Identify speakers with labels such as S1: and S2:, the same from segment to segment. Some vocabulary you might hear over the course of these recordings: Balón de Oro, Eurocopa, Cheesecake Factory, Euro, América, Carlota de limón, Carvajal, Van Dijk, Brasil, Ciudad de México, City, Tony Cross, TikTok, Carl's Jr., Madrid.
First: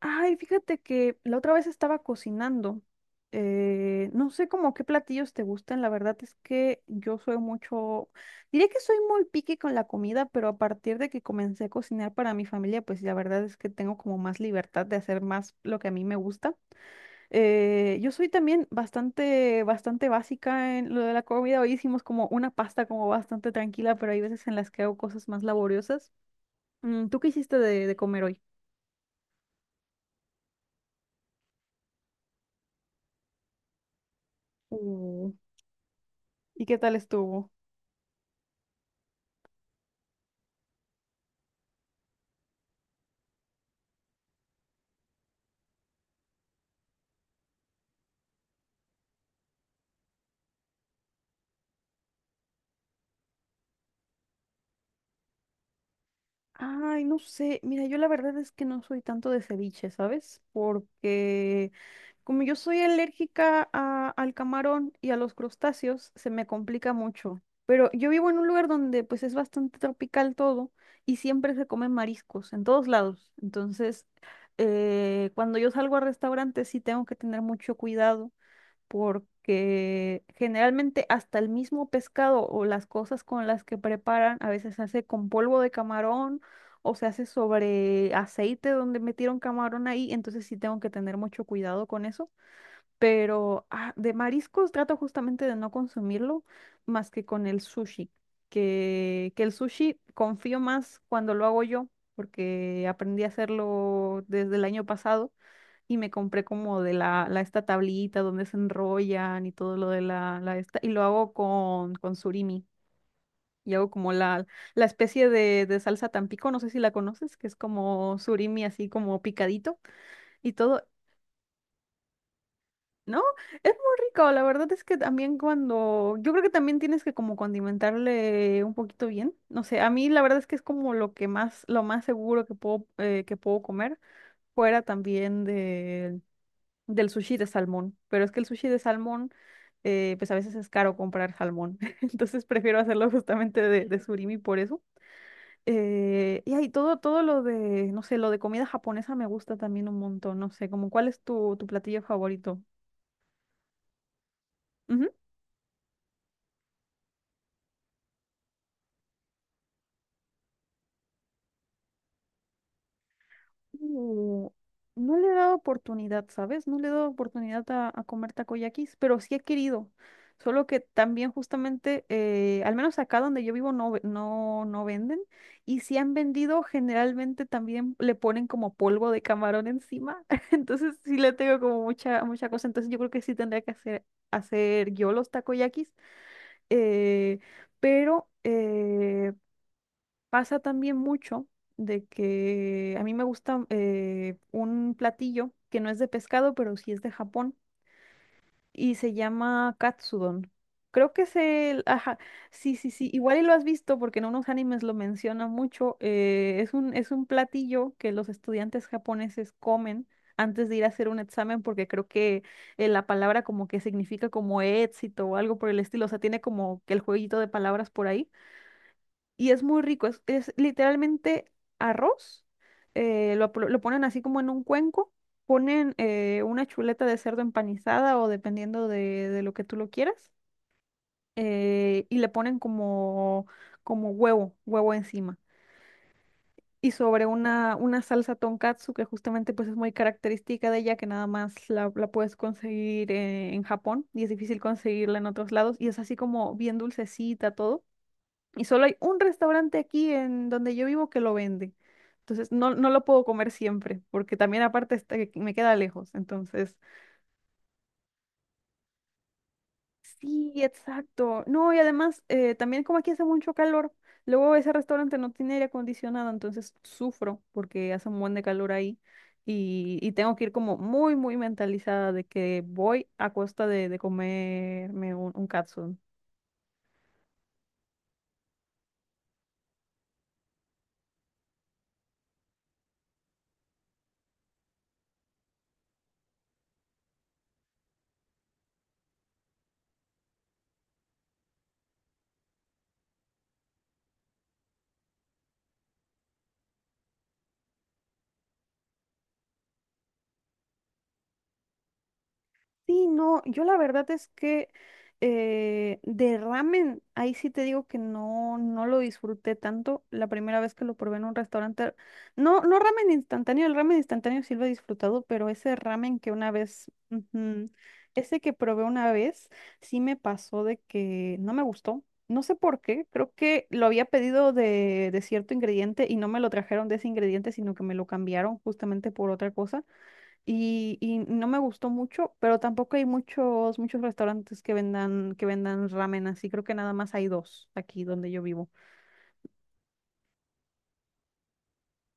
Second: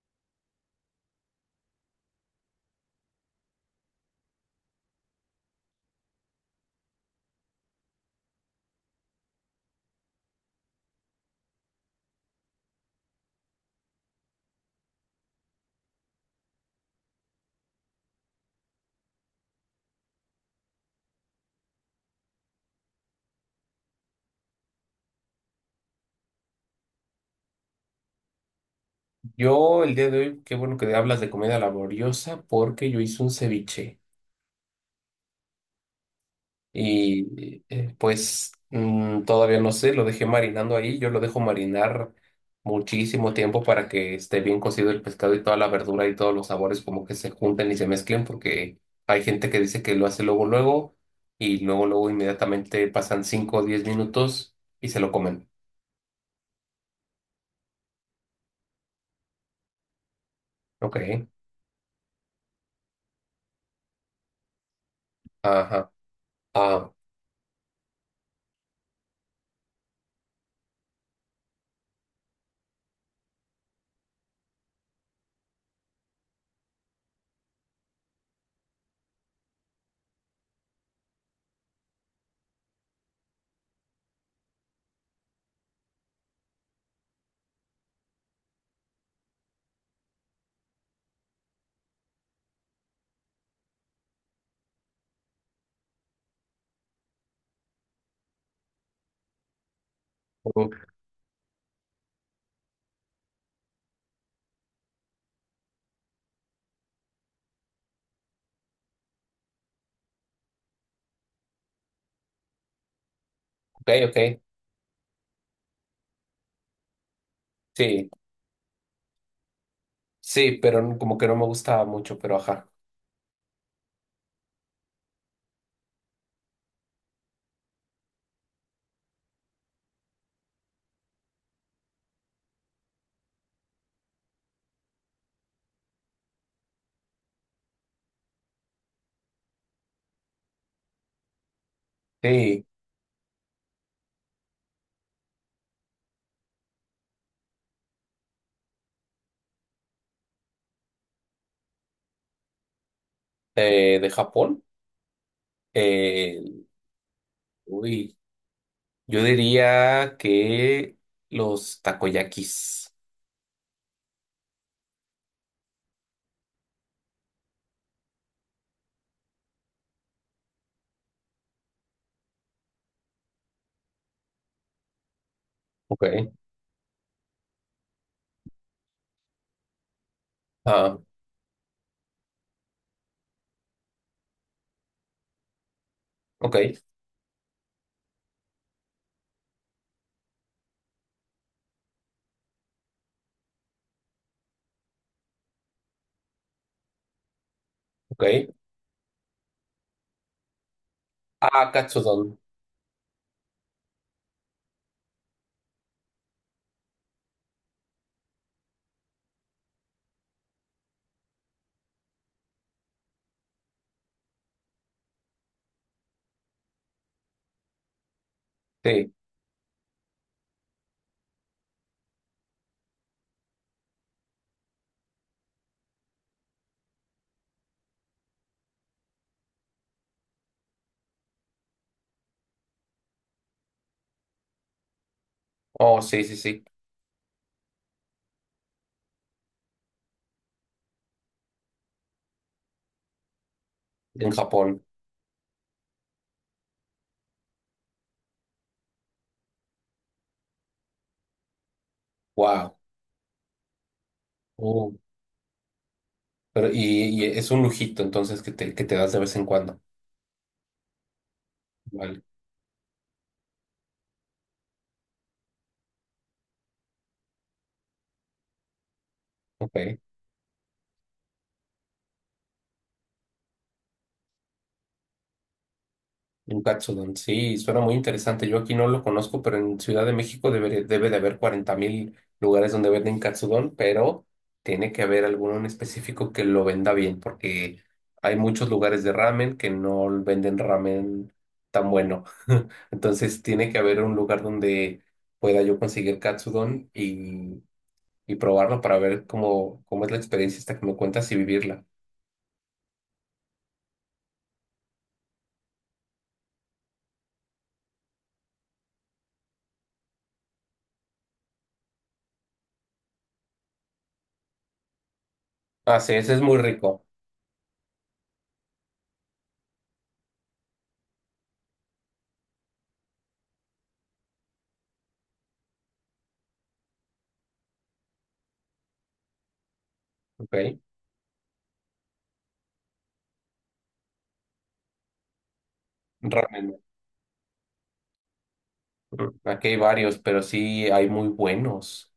S1: Ay, fíjate que la otra vez estaba cocinando. No sé como qué platillos te gustan, la verdad es que yo soy mucho, diría que soy muy picky con la comida, pero a partir de que comencé a cocinar para mi familia, pues la verdad es que tengo como más libertad de hacer más lo que a mí me gusta. Yo soy también bastante básica en lo de la comida. Hoy hicimos como una pasta como bastante tranquila, pero hay veces en las que hago cosas más laboriosas. Mm, ¿tú qué hiciste de comer hoy?
S2: Yo el día de hoy, qué bueno que hablas de comida laboriosa porque yo hice un ceviche
S1: Uh, ¿Y qué tal estuvo?
S2: y pues todavía no sé, lo dejé marinando ahí, yo lo dejo marinar muchísimo tiempo para que esté bien cocido el pescado y toda la verdura y todos los sabores como que se junten y se mezclen porque hay gente que dice que lo hace luego luego, y luego luego inmediatamente pasan 5 o 10 minutos y se lo comen.
S1: Ay, no sé. Mira, yo la verdad es que no soy tanto de ceviche, ¿sabes?
S2: Ok,
S1: Porque como yo soy alérgica al camarón y a los
S2: ajá,
S1: crustáceos, se me
S2: ah,
S1: complica mucho. Pero yo vivo en un lugar donde pues es bastante tropical todo y siempre se comen mariscos en todos lados. Entonces, cuando yo salgo a restaurantes sí tengo que tener mucho cuidado porque generalmente hasta el mismo pescado o las cosas con las que preparan a veces se hace con polvo de camarón o se hace sobre aceite donde metieron camarón ahí, entonces sí tengo que tener mucho cuidado con eso. Pero de mariscos trato justamente de no consumirlo más que con el sushi, que el sushi confío
S2: ok,
S1: más cuando lo hago yo, porque aprendí a hacerlo desde el año pasado y me compré como de la esta tablita donde se enrollan y todo lo de la esta, y lo hago con surimi. Y hago como
S2: ok,
S1: la especie de salsa Tampico, no sé si la conoces, que es
S2: sí.
S1: como surimi así como picadito y
S2: Sí, pero
S1: todo.
S2: como que no me gustaba mucho, pero ajá.
S1: No, es muy rico, la verdad es que también cuando, yo creo que también tienes que como condimentarle un poquito bien, no sé, a mí la verdad es que es como lo que más, lo más seguro que puedo comer, fuera también de del sushi de salmón, pero es que el sushi de salmón, pues a veces es caro comprar salmón, entonces
S2: Sí,
S1: prefiero hacerlo justamente de surimi por eso. Y ahí todo, todo lo de, no sé, lo de comida japonesa me gusta también un montón, no sé, como cuál es tu, tu platillo favorito.
S2: de Japón. eh, Uy, yo diría que los takoyakis.
S1: Mm, no le he dado oportunidad, ¿sabes? No le he dado oportunidad a comer takoyakis, pero sí he querido. Solo que también justamente, al menos acá donde yo vivo no, no, no venden. Y si
S2: Ok.
S1: han vendido, generalmente también le ponen como polvo de camarón encima. Entonces
S2: Ah,
S1: sí le tengo como mucha, mucha cosa. Entonces yo creo que sí tendría que hacer, hacer yo los takoyakis.
S2: ok,
S1: eh, pero... eh, Pasa también mucho de que a mí me gusta un platillo que no es de pescado, pero sí es de Japón
S2: ok.
S1: y se llama katsudon. Creo que es
S2: Ah,
S1: el... Ajá,
S2: katsudon.
S1: sí, sí, sí. Igual y lo has visto porque en unos animes lo menciona mucho. Es es un platillo que los estudiantes japoneses comen antes de ir a hacer un examen porque creo que la palabra como que significa como éxito o algo por el estilo. O sea, tiene como que el jueguito de palabras por ahí
S2: Sí.
S1: y es muy rico, es literalmente arroz, lo ponen así como en un cuenco, ponen una chuleta de cerdo empanizada o dependiendo de lo que tú lo quieras, y le ponen como, como huevo, huevo encima.
S2: Oh, sí, sí, sí.
S1: Y sobre una salsa tonkatsu que justamente pues es muy característica de ella, que nada más la, la puedes conseguir en Japón y es
S2: En
S1: difícil
S2: Japón.
S1: conseguirla en otros lados y es así como bien dulcecita todo y solo hay un restaurante aquí en donde yo vivo que lo vende. Entonces no,
S2: Wow.
S1: no lo puedo comer siempre, porque también aparte
S2: Oh,
S1: está que me queda lejos.
S2: pero
S1: Entonces,
S2: y es un lujito, entonces, que te das de vez en cuando.
S1: sí, exacto. No, y además,
S2: Vale.
S1: también como aquí hace mucho calor, luego ese restaurante no tiene aire acondicionado, entonces sufro porque hace un buen de calor ahí.
S2: Ok.
S1: Y tengo que ir como muy, muy mentalizada de que voy a costa de comerme un catsup.
S2: Un Katsudon, sí, suena muy interesante. Yo aquí no lo conozco, pero en Ciudad de México debe de haber 40,000 lugares donde venden Katsudon, pero tiene que haber alguno en específico que lo venda bien, porque hay muchos lugares de ramen que no venden ramen tan bueno. Entonces tiene que haber un lugar donde pueda yo conseguir Katsudon y probarlo para ver cómo, cómo es la experiencia esta que me cuentas y vivirla.
S1: Sí, no, yo la verdad es que de ramen, ahí sí te digo que no, no lo disfruté tanto la primera vez que lo probé en un restaurante. No, no ramen instantáneo, el ramen instantáneo sí lo he disfrutado, pero ese
S2: Ah, sí,
S1: ramen que
S2: ese es
S1: una
S2: muy
S1: vez,
S2: rico.
S1: ujú, ese que probé una vez, sí me pasó de que no me gustó. No sé por qué, creo que lo había pedido de cierto ingrediente y no me lo trajeron de ese ingrediente, sino que me lo cambiaron justamente por otra cosa
S2: Ok.
S1: y no me gustó mucho, pero tampoco hay muchos, muchos restaurantes que vendan ramen así. Creo que
S2: Ramen.
S1: nada más hay dos aquí donde yo vivo.
S2: Aquí hay varios, pero sí hay muy buenos.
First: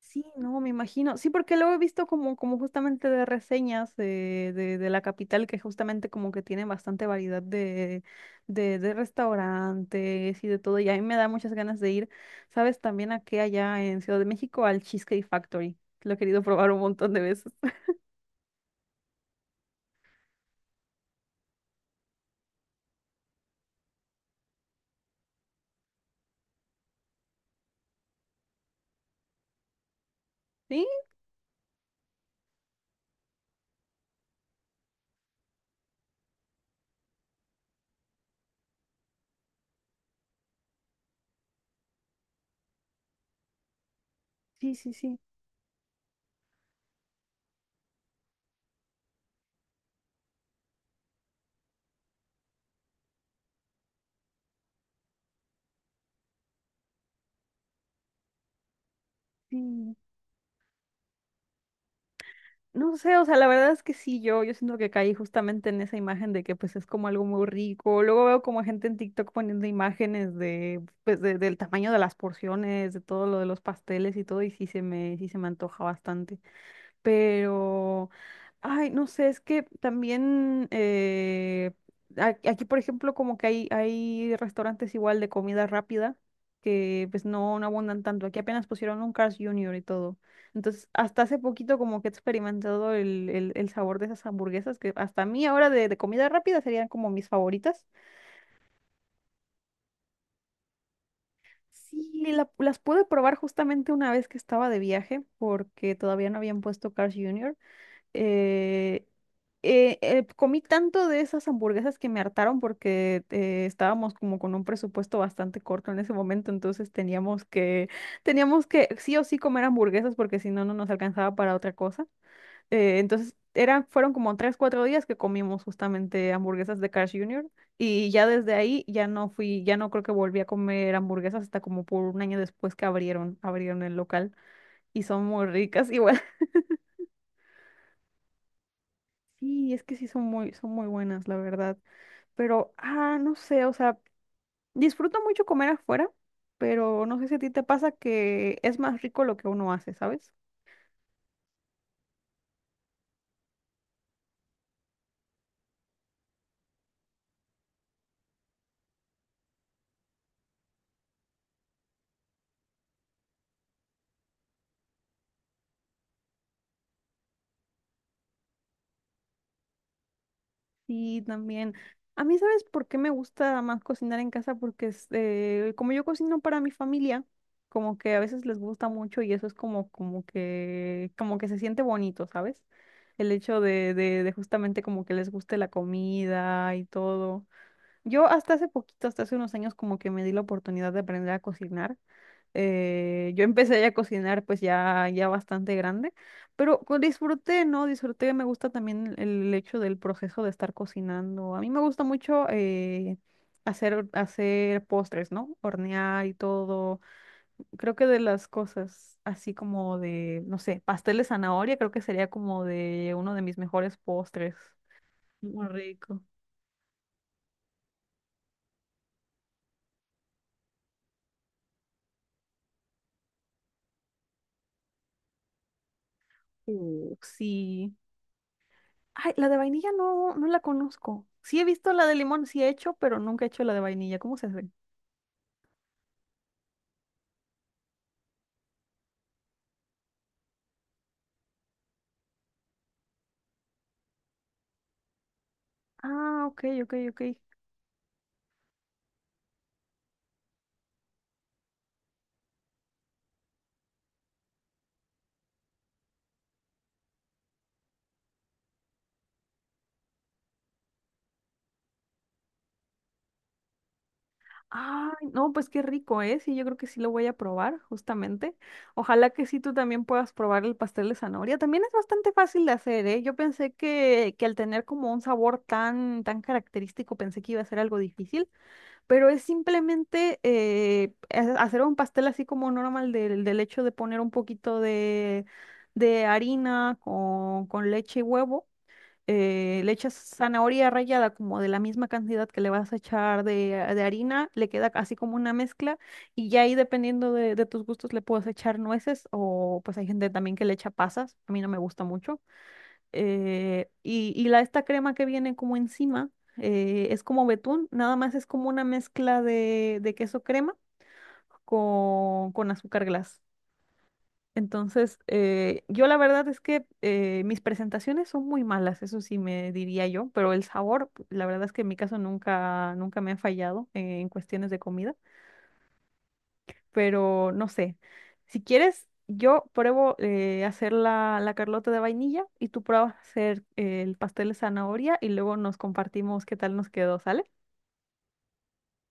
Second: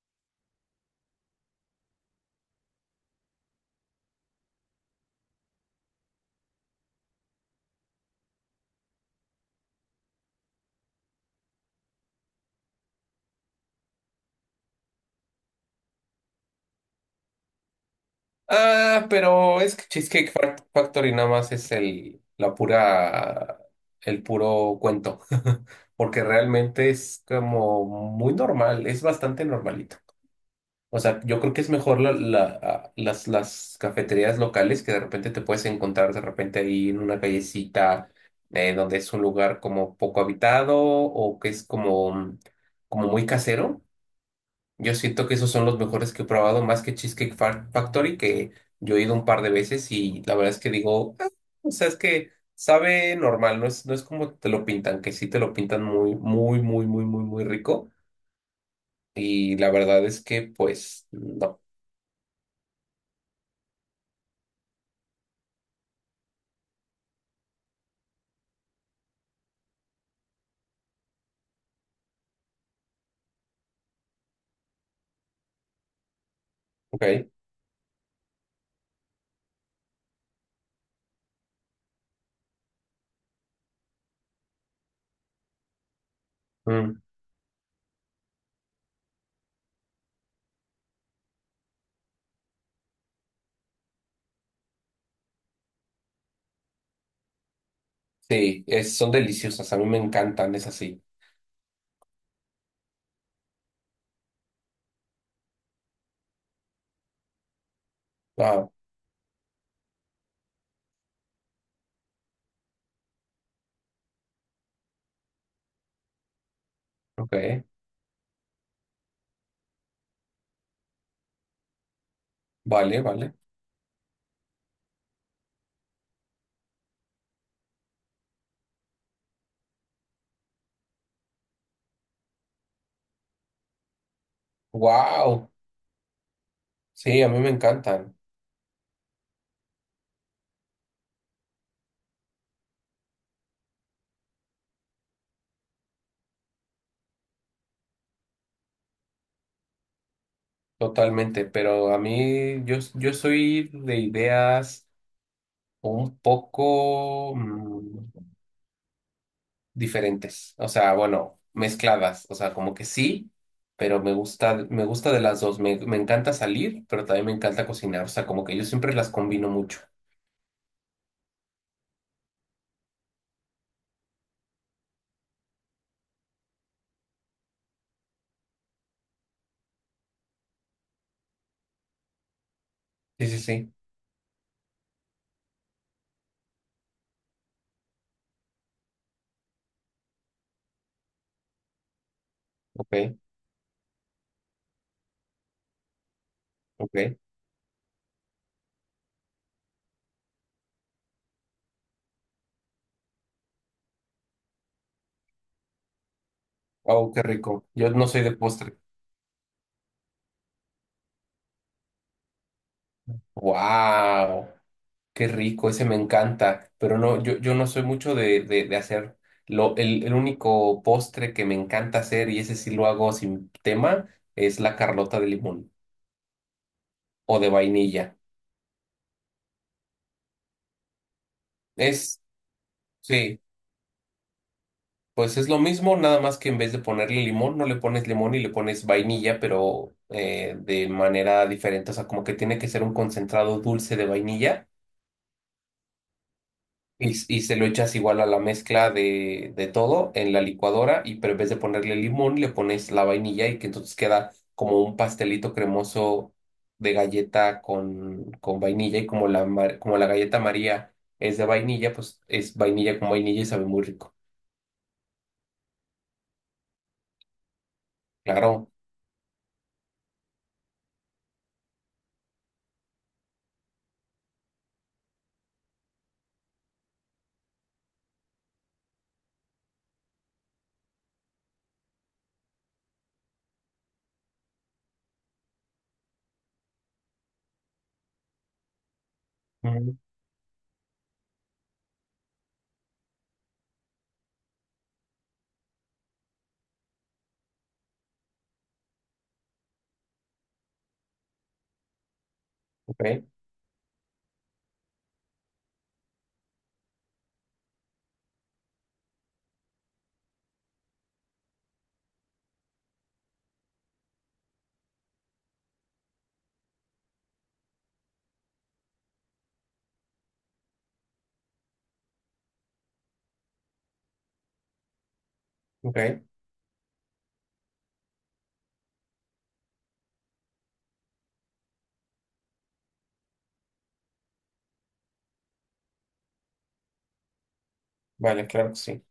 S1: Sí, no, me imagino. Sí, porque luego he visto como, como justamente de reseñas de la capital que justamente como que tiene bastante variedad de, de restaurantes y de todo. Y a mí me da muchas ganas de ir, ¿sabes? También aquí allá en Ciudad de México al Cheesecake Factory. Lo he querido probar un montón de veces.
S2: Ah, pero es que Cheesecake Factory nada más es la pura, el puro cuento. Porque realmente es como muy normal, es bastante normalito.
S1: Sí,
S2: O sea, yo creo que es mejor las cafeterías locales que de repente te puedes encontrar de repente ahí en una callecita, donde es un lugar como poco habitado o que es como muy casero.
S1: sí, sí,
S2: Yo
S1: sí.
S2: siento que esos son los mejores que he probado, más que Cheesecake Factory, que yo he ido un par de veces y la verdad es que digo: "Ah, o sea, es que sabe normal, no es como te lo pintan", que sí te lo pintan muy, muy, muy, muy, muy, muy rico. Y la
S1: Sí.
S2: verdad es que, pues, no.
S1: No sé, o sea, la verdad es que sí, yo siento que caí justamente en esa imagen de que pues es como algo muy rico. Luego veo como gente en TikTok poniendo imágenes de, pues, del tamaño de las porciones, de todo lo de los pasteles y todo, y sí se me antoja bastante,
S2: Ok.
S1: pero, ay, no sé, es que también aquí, por ejemplo, como que hay restaurantes igual de comida rápida
S2: Mm,
S1: que pues no, no abundan tanto. Aquí apenas pusieron un Carl's Jr. y todo. Entonces, hasta hace poquito como que he experimentado el, el sabor de esas hamburguesas que hasta a mí ahora de comida rápida serían como mis favoritas.
S2: sí, son deliciosas, a mí me encantan, es así.
S1: Sí, las pude probar justamente una vez que estaba de viaje porque todavía no habían puesto Carl's Jr.
S2: Wow.
S1: eh, Comí tanto de esas hamburguesas que me hartaron porque estábamos como con un presupuesto bastante corto en ese momento, entonces
S2: Ok.
S1: teníamos que sí o sí comer hamburguesas porque si no, no nos alcanzaba para otra cosa.
S2: Vale,
S1: Entonces
S2: vale.
S1: eran, fueron como tres, cuatro días que comimos justamente hamburguesas de Carl's Jr. Y ya desde ahí ya no fui, ya no creo que volví a comer hamburguesas hasta como por un año después que abrieron, abrieron el local y son muy
S2: Wow.
S1: ricas. Y
S2: Sí, a mí me encantan,
S1: sí, es que sí son muy buenas, la verdad. Pero, no sé, o sea, disfruto mucho comer afuera, pero no sé si a ti te pasa que es más rico lo que uno hace, ¿sabes?
S2: totalmente, pero a mí, yo soy de ideas un poco diferentes, o sea, bueno, mezcladas, o sea, como que sí, pero me gusta de las dos, me encanta salir, pero también me encanta cocinar, o sea, como que yo siempre las combino mucho.
S1: Sí, también. A mí, ¿sabes por qué me gusta más cocinar en casa? Porque este, como yo cocino para mi familia, como que a veces les gusta mucho y eso es como, como que se siente bonito, ¿sabes?
S2: Sí,
S1: El
S2: sí,
S1: hecho
S2: sí,
S1: de justamente como que les guste la comida y todo. Yo hasta hace poquito, hasta hace unos años, como que me di la oportunidad de aprender a cocinar.
S2: ok,
S1: Yo empecé ya a cocinar pues ya, ya bastante grande, pero
S2: ok.
S1: disfruté, ¿no? Disfruté, me gusta también el hecho del proceso de estar cocinando. A mí me gusta mucho hacer, hacer postres, ¿no? Hornear y todo.
S2: Oh, qué rico. Yo
S1: Creo que
S2: no
S1: de
S2: soy de
S1: las
S2: postre.
S1: cosas así como de, no sé, pastel de zanahoria, creo que sería como de uno de mis mejores
S2: Wow,
S1: postres.
S2: qué
S1: Muy
S2: rico, ese me
S1: rico.
S2: encanta, pero no, yo no soy mucho de hacer. El único postre que me encanta hacer, y ese sí lo hago sin tema, es la Carlota de limón, o de
S1: Sí.
S2: vainilla.
S1: Ay, la de vainilla no, no la conozco. Sí he visto la de
S2: Es,
S1: limón, sí he hecho, pero
S2: sí,
S1: nunca he hecho la de vainilla. ¿Cómo se hace?
S2: pues es lo mismo, nada más que en vez de ponerle limón, no le pones limón y le pones vainilla, pero de manera diferente. O sea, como que tiene que ser un concentrado dulce de vainilla
S1: Ah, ok, ok,
S2: y,
S1: ok.
S2: y se lo echas igual a la mezcla de todo en la licuadora, y pero en vez de ponerle limón, le pones la vainilla y que entonces queda como un pastelito cremoso de galleta con vainilla y como la galleta María es de vainilla, pues es vainilla con vainilla y sabe muy rico.
S1: Ay, no, pues qué rico, ¿eh? Sí, yo creo que sí lo voy a probar, justamente.
S2: Claro.
S1: Ojalá que sí tú también puedas probar el pastel de zanahoria. También es bastante fácil de hacer, ¿eh? Yo pensé que al tener como un sabor tan, tan característico, pensé que iba a ser algo difícil, pero es simplemente hacer un pastel así como normal del, del hecho de poner un poquito de harina con leche y huevo. Le
S2: Mm,
S1: echas zanahoria rallada como de la misma cantidad que le vas a echar de harina, le queda así como una mezcla y ya ahí dependiendo de tus gustos le puedes echar nueces o pues hay gente también que le echa pasas, a mí no me gusta mucho
S2: ok,
S1: y la, esta crema que viene como encima es como betún, nada más es como una mezcla de queso crema con azúcar glass. Entonces, yo la verdad es que mis presentaciones son muy malas, eso sí me diría yo, pero el sabor, la verdad es que en mi caso nunca, nunca me ha fallado en cuestiones de comida.
S2: ok.
S1: Pero no sé. Si quieres, yo pruebo hacer la, la carlota de vainilla y tú pruebas hacer el pastel de zanahoria y luego nos compartimos qué tal nos quedó, ¿sale?
S2: Vale, claro que sí.